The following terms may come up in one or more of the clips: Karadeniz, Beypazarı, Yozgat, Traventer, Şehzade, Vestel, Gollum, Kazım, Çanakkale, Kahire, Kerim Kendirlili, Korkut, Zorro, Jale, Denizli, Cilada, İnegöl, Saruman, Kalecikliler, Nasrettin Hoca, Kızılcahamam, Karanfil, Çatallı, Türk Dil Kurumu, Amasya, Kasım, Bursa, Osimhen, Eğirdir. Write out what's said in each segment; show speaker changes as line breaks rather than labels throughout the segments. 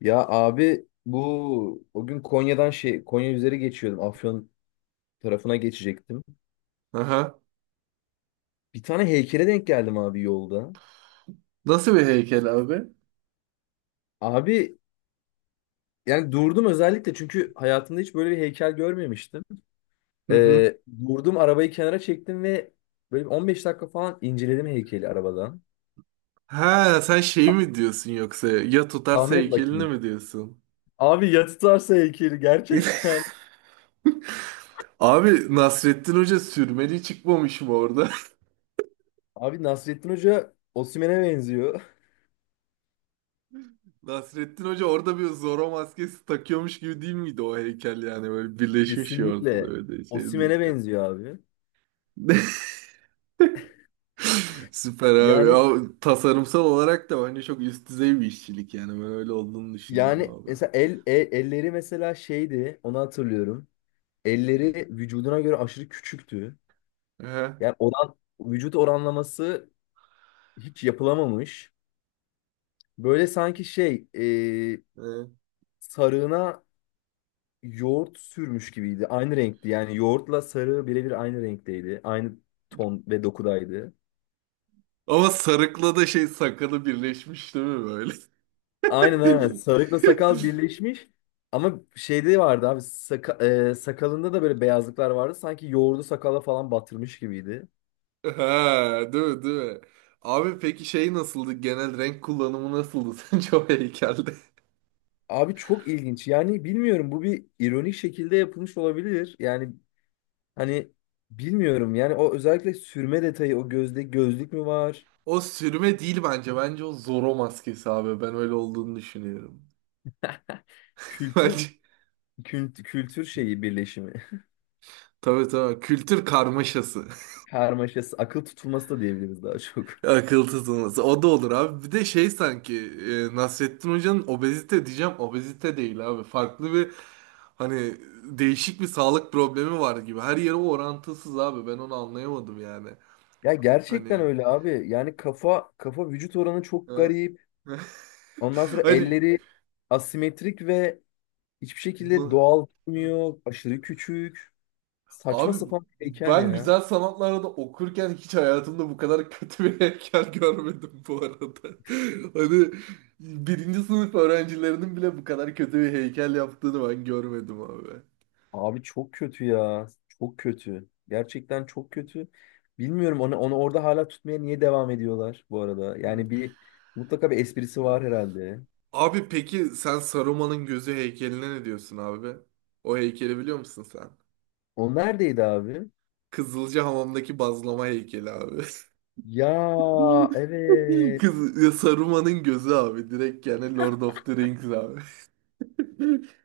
Ya abi bu o gün Konya'dan Konya üzeri geçiyordum. Afyon tarafına geçecektim.
Aha.
Bir tane heykele denk geldim abi yolda.
Nasıl bir heykel abi?
Abi yani durdum özellikle çünkü hayatımda hiç böyle bir heykel görmemiştim.
Hı hı.
Ee, Durdum, arabayı kenara çektim ve böyle bir 15 dakika falan inceledim heykeli arabadan.
Ha sen şeyi
Ah,
mi diyorsun yoksa ya tutarsa
Tahmin et
heykelini
bakayım.
mi diyorsun?
Abi ya tutarsa heykeli gerçekten.
Abi Nasrettin Hoca sürmeli çıkmamış mı orada?
Abi Nasrettin Hoca Osimhen'e benziyor.
Nasrettin Hoca orada bir Zorro maskesi takıyormuş gibi değil miydi o heykel yani böyle birleşmiş ya ortada
Kesinlikle
öyle şey değil
Osimhen'e
yani.
benziyor abi.
Süper abi.
Yani
Ya, tasarımsal olarak da bence çok üst düzey bir işçilik yani ben öyle olduğunu düşünüyorum
Yani
abi.
mesela elleri mesela şeydi, onu hatırlıyorum. Elleri vücuduna göre aşırı küçüktü.
Aha.
Yani vücut oranlaması hiç yapılamamış. Böyle sanki e, sarığına yoğurt sürmüş gibiydi. Aynı renkti. Yani yoğurtla sarı birebir aynı renkteydi. Aynı ton ve dokudaydı.
Ama sarıkla da şey sakalı birleşmiş değil mi böyle?
Aynen aynen. Sarıkla sakal birleşmiş. Ama şeyde vardı abi sakalında da böyle beyazlıklar vardı. Sanki yoğurdu sakala falan batırmış gibiydi.
Ha, değil mi, değil mi? Abi peki şey nasıldı? Genel renk kullanımı nasıldı sence o heykelde?
Abi çok ilginç. Yani bilmiyorum, bu bir ironik şekilde yapılmış olabilir. Yani hani bilmiyorum. Yani o özellikle sürme detayı, o gözde gözlük mü var?
O sürme değil bence. Bence o Zorro maskesi abi. Ben öyle olduğunu düşünüyorum.
Kültür
Bence
kültür şeyi birleşimi.
tabii tabii kültür karmaşası.
Karmaşası, akıl tutulması da diyebiliriz daha çok.
Akıl tutulması. O da olur abi. Bir de şey sanki Nasrettin Hoca'nın obezite diyeceğim. Obezite değil abi. Farklı bir hani değişik bir sağlık problemi var gibi. Her yeri orantısız abi. Ben onu anlayamadım yani.
Ya gerçekten
Hani.
öyle abi. Yani kafa vücut oranı çok
Ha?
garip. Ondan sonra
Hani.
elleri asimetrik ve hiçbir şekilde
Mı?
doğal durmuyor. Aşırı küçük. Saçma
Abi
sapan bir heykel
ben
ya.
güzel sanatlarda da okurken hiç hayatımda bu kadar kötü bir heykel görmedim bu arada. Hani birinci sınıf öğrencilerinin bile bu kadar kötü bir heykel yaptığını ben görmedim abi.
Abi çok kötü ya. Çok kötü. Gerçekten çok kötü. Bilmiyorum onu orada hala tutmaya niye devam ediyorlar bu arada.
Hı,
Yani bir Mutlaka bir esprisi
hı.
var herhalde.
Abi peki sen Saruman'ın gözü heykeline ne diyorsun abi? O heykeli biliyor musun sen?
O neredeydi abi?
Kızılcahamam'daki bazlama heykeli abi.
Ya, evet.
Saruman'ın gözü abi direkt yani Lord of the Rings abi.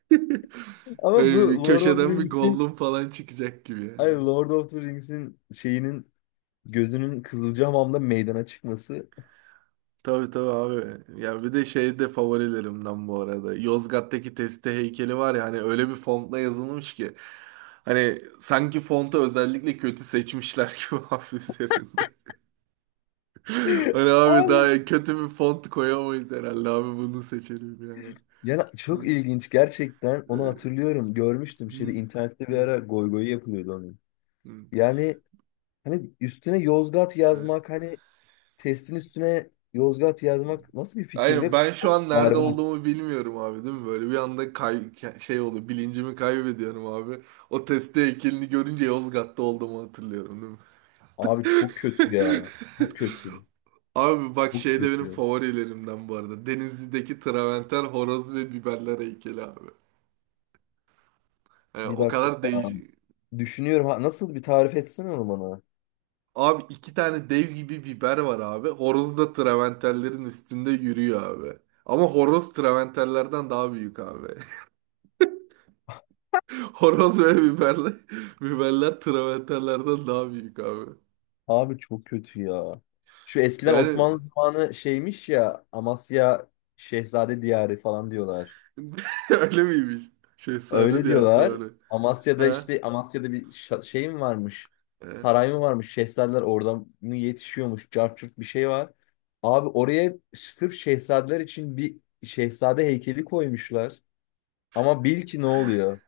Ama bu
Hani bir
Lord of the
köşeden bir
Rings'in,
Gollum falan çıkacak gibi
ay,
yani.
Lord of the Rings'in şeyinin gözünün Kızılcahamam'da meydana çıkması.
Tabii tabii abi. Ya bir de şey de favorilerimden bu arada. Yozgat'taki Teste heykeli var ya hani öyle bir fontla yazılmış ki. Hani sanki fontu özellikle kötü seçmişler gibi abi üzerinde. Hani abi
Abi.
daha kötü bir font koyamayız herhalde abi bunu seçelim yani.
Yani
Hı,
çok ilginç gerçekten. Onu
e,
hatırlıyorum. Görmüştüm şeyde internette bir
hı,
ara goy goy yapılıyordu onun.
hı,
Yani hani üstüne Yozgat
hı.
yazmak, hani testin üstüne Yozgat yazmak nasıl bir fikir, ve
Hayır ben şu
font
an nerede
berbat.
olduğumu bilmiyorum abi değil mi? Böyle bir anda şey oluyor bilincimi kaybediyorum abi. O testi heykelini görünce Yozgat'ta olduğumu hatırlıyorum değil mi?
Abi çok kötü ya. Çok kötü.
Abi bak
Çok
şey de benim
kötü.
favorilerimden bu arada. Denizli'deki Traventer, horoz ve biberler heykeli abi. Yani
Bir
o
dakika.
kadar değiş...
Abi. Düşünüyorum ha, nasıl, bir tarif etsene onu bana.
Abi iki tane dev gibi biber var abi. Horoz da Traventerlerin üstünde yürüyor abi. Ama horoz Traventerlerden daha büyük abi. Horoz ve biberle, biberler travertenlerden daha büyük abi.
Abi çok kötü ya. Şu eskiden Osmanlı
Yani
zamanı şeymiş ya, Amasya Şehzade Diyarı falan diyorlar.
öyle miymiş? Şehzade
Öyle
diğer
diyorlar.
doğru.
Amasya'da
Ha?
işte, Amasya'da bir şey mi varmış?
E.
Saray mı varmış? Şehzadeler oradan mı yetişiyormuş? Cart curt bir şey var. Abi oraya sırf şehzadeler için bir şehzade heykeli koymuşlar. Ama bil ki ne oluyor?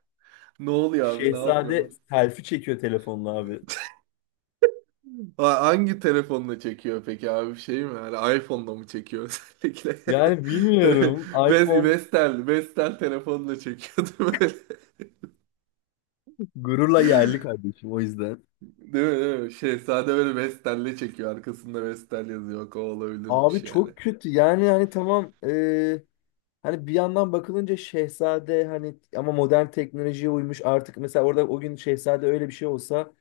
Ne oluyor abi? Ne yapıyormuş?
Şehzade selfie çekiyor telefonla abi.
Ha, hangi telefonla çekiyor peki abi? Şey mi? Hani iPhone'la mı çekiyor özellikle?
Yani bilmiyorum. iPhone
Vestel, Vestel telefonla çekiyor değil mi?
gururla yerli kardeşim o yüzden.
Değil mi, değil mi? Şehzade böyle Vestel'le çekiyor. Arkasında Vestel yazıyor. O olabilirmiş
Abi
yani.
çok kötü. Yani hani tamam, hani bir yandan bakılınca Şehzade hani ama modern teknolojiye uymuş artık, mesela orada o gün Şehzade öyle bir şey olsa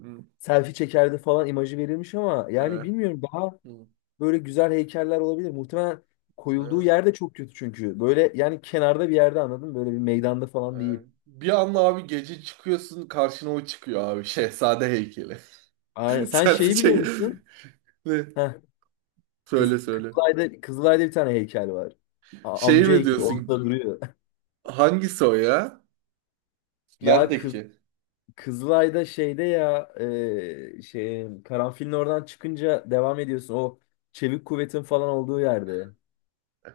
Hı.
selfie çekerdi falan imajı verilmiş ama yani
Evet.
bilmiyorum, daha
Hı.
böyle güzel heykeller olabilir. Muhtemelen koyulduğu
Evet.
yerde çok kötü çünkü. Böyle yani kenarda bir yerde, anladın mı? Böyle bir meydanda falan değil.
Yani bir anda abi gece çıkıyorsun karşına o çıkıyor abi. Şehzade heykeli.
Sen
Selfie
şeyi biliyor
çek.
musun?
Ne?
Heh,
Söyle söyle.
Kızılay'da, Kızılay'da bir tane heykel var.
Şey
Amca
mi
heykeli
diyorsun?
ortada duruyor.
Hangisi o ya?
Ya kız
Neredeki?
Kızılay'da şeyde ya e, şey karanfilin oradan çıkınca devam ediyorsun. O çevik kuvvetin falan olduğu yerde.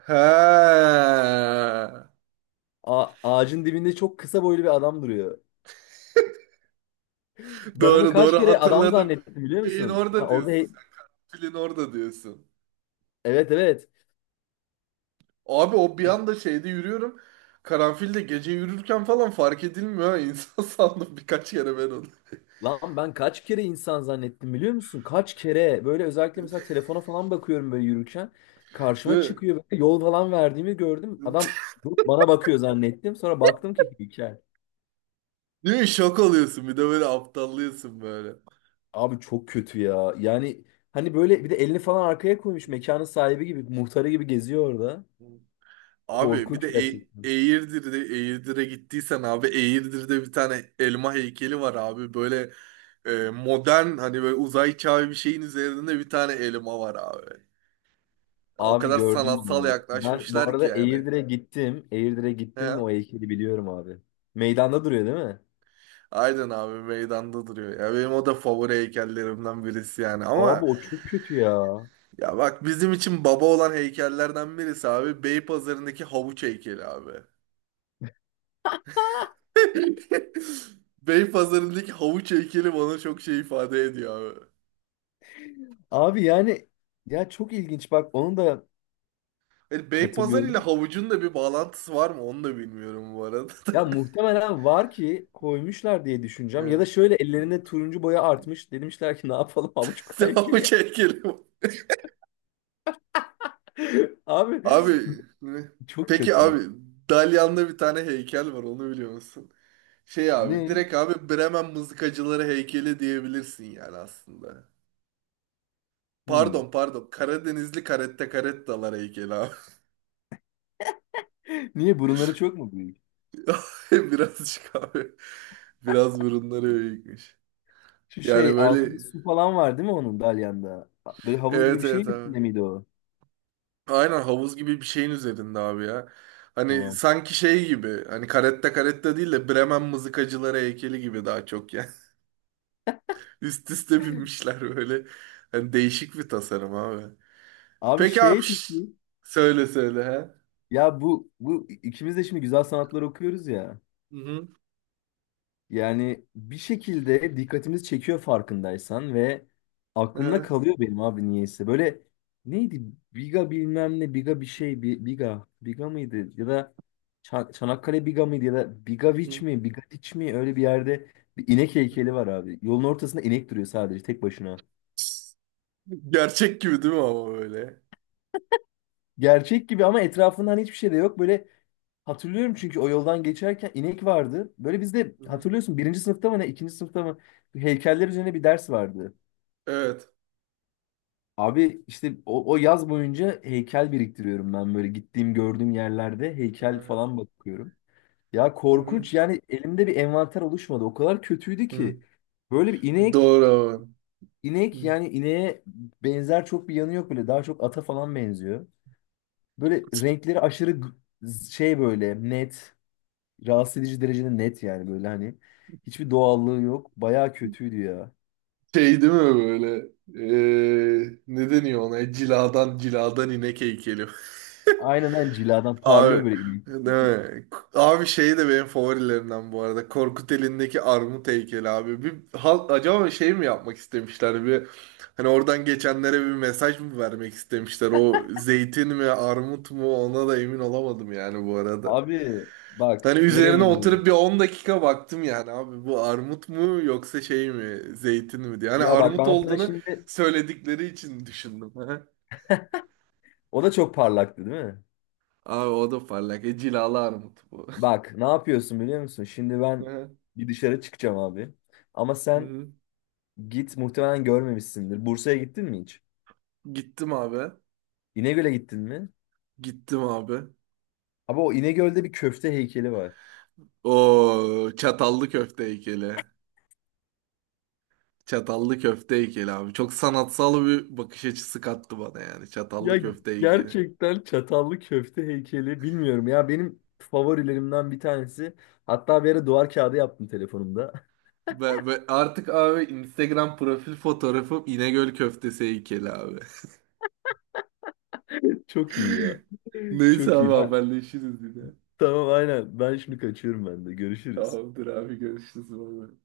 He.
Ağacın dibinde çok kısa boylu bir adam duruyor. Ben onu
Doğru
kaç
doğru
kere adam
hatırladım.
zannettim, biliyor
Şeyin
musun? Ya
orada
orada
diyorsun sen. Filin orada diyorsun.
evet, evet.
Abi o bir anda şeyde yürüyorum. Karanfilde gece yürürken falan fark edilmiyor. Ha. İnsan sandım birkaç kere ben onu.
Lan ben kaç kere insan zannettim, biliyor musun? Kaç kere böyle özellikle mesela telefona falan bakıyorum böyle yürürken, karşıma
Değil
çıkıyor, böyle yol falan verdiğimi gördüm.
mi?
Adam durup bana bakıyor zannettim. Sonra baktım ki hikaye.
Değil mi? Şok oluyorsun. Bir de böyle aptallıyorsun böyle.
Abi çok kötü ya. Yani hani böyle bir de elini falan arkaya koymuş, mekanın sahibi gibi, muhtarı gibi geziyor orada.
Abi bir de
Korkunç gerçekten.
Eğirdir'de Eğirdir'e gittiysen abi Eğirdir'de bir tane elma heykeli var abi. Böyle modern hani böyle uzay çağı bir şeyin üzerinde bir tane elma var abi. O
Abi
kadar
gördüm ben
sanatsal
onu. Ben bu
yaklaşmışlar ki
arada
yani.
Eğirdir'e gittim. Eğirdir'e
He?
gittim ve o heykeli biliyorum abi. Meydanda duruyor değil mi?
Aynen abi meydanda duruyor. Ya benim o da favori heykellerimden birisi yani.
Abi
Ama
o çok kötü ya.
ya bak bizim için baba olan heykellerden birisi abi Beypazarı'ndaki havuç heykeli abi. Beypazarı'ndaki havuç heykeli bana çok şey ifade ediyor abi.
Abi yani, ya çok ilginç, bak onu da
Yani Beypazarı ile
hatırlıyorum.
havucun da bir bağlantısı var mı onu da bilmiyorum bu arada.
Ya muhtemelen var ki koymuşlar diye düşüneceğim. Ya da
Yani.
şöyle, ellerinde turuncu boya artmış. Demişler ki ne yapalım, avuç heykeli ya.
Havuç heykeli.
Abi
Abi ne?
çok
Peki
kötü.
abi Dalyan'da bir tane heykel var onu biliyor musun? Şey abi
Ne?
direkt abi Bremen mızıkacıları heykeli diyebilirsin yani aslında.
Hmm.
Pardon pardon Karadenizli karette karettalar heykeli abi.
Niye burunları çok mu büyük?
Birazcık abi. Biraz burunları büyükmüş.
Şu şey
Yani
altında
böyle
su falan var değil mi onun dalyanda? Böyle havuz gibi
evet
bir şey
evet
mi
abi.
miydi o?
Aynen havuz gibi bir şeyin üzerinde abi ya. Hani
Tamam.
sanki şey gibi hani karette karette değil de Bremen mızıkacıları heykeli gibi daha çok yani. Üst üste binmişler böyle. Hani değişik bir tasarım abi.
Abi
Peki abi
şey
şş,
peki
söyle söyle ha.
ya, bu ikimiz de şimdi güzel sanatlar okuyoruz ya.
Hı hı.
Yani bir şekilde dikkatimizi çekiyor, farkındaysan, ve
Hı
aklımda
hı.
kalıyor benim abi, niyeyse. Böyle neydi? Biga bilmem ne, Biga bir şey, Bi- Biga, Biga mıydı? Ya da Çanakkale Biga mıydı? Ya da Bigaviç
Hı.
mi, Bigadiç mi? Öyle bir yerde bir inek
Hı.
heykeli var abi. Yolun ortasında inek duruyor, sadece tek başına.
Gerçek gibi değil mi ama böyle?
Gerçek gibi ama etrafında hani hiçbir şey de yok. Böyle hatırlıyorum çünkü o yoldan geçerken inek vardı. Böyle bizde
Hı hı.
hatırlıyorsun, birinci sınıfta mı ne, ikinci sınıfta mı, heykeller üzerine bir ders vardı.
Evet.
Abi işte o yaz boyunca heykel biriktiriyorum ben, böyle gittiğim gördüğüm yerlerde heykel
Hı.
falan bakıyorum. Ya
Hı
korkunç yani, elimde bir envanter oluşmadı. O kadar kötüydü
hı.
ki. Böyle bir
Doğru abi.
inek,
Hı.
yani ineğe benzer çok bir yanı yok böyle. Daha çok ata falan benziyor. Böyle renkleri aşırı böyle net, rahatsız edici derecede net yani, böyle hani. Hiçbir doğallığı yok. Bayağı kötüydü ya.
Şey değil mi böyle? Ne deniyor ona? Ciladan inek heykeli.
Aynen, ben ciladan
Abi
parlıyor böyle inek.
değil mi? Abi şey de benim favorilerimden bu arada. Korkut elindeki armut heykeli abi. Bir halk acaba şey mi yapmak istemişler? Bir hani oradan geçenlere bir mesaj mı vermek istemişler? O zeytin mi armut mu ona da emin olamadım yani bu arada.
Abi bak
Hani
nereye
üzerine
gidiyoruz?
oturup bir 10 dakika baktım yani abi bu armut mu yoksa şey mi zeytin mi diye. Hani
Ya bak
armut
ben sana
olduğunu
şimdi,
söyledikleri için düşündüm.
o da çok parlaktı değil mi?
Abi o da parlak. E, cilalı armut bu.
Bak ne yapıyorsun biliyor musun? Şimdi ben
Hı
bir dışarı çıkacağım abi. Ama sen
hı.
git, muhtemelen görmemişsindir. Bursa'ya gittin mi hiç?
Gittim abi.
İnegöl'e gittin mi?
Gittim abi.
Abi o İnegöl'de bir köfte heykeli var.
O çatallı köfte heykeli. Çatallı köfte heykeli abi. Çok sanatsal bir bakış açısı kattı bana yani. Çatallı
Ya
köfte heykeli.
gerçekten çatallı köfte heykeli, bilmiyorum ya, benim favorilerimden bir tanesi. Hatta bir ara duvar kağıdı yaptım telefonumda.
Ve artık abi Instagram profil fotoğrafım İnegöl köftesi heykeli abi.
Çok iyi ya.
Neyse
Çok
abi
iyi.
haberleşiriz yine.
Tamam aynen. Ben şimdi kaçıyorum ben de. Görüşürüz.
Tamamdır abi görüşürüz. Bay bay.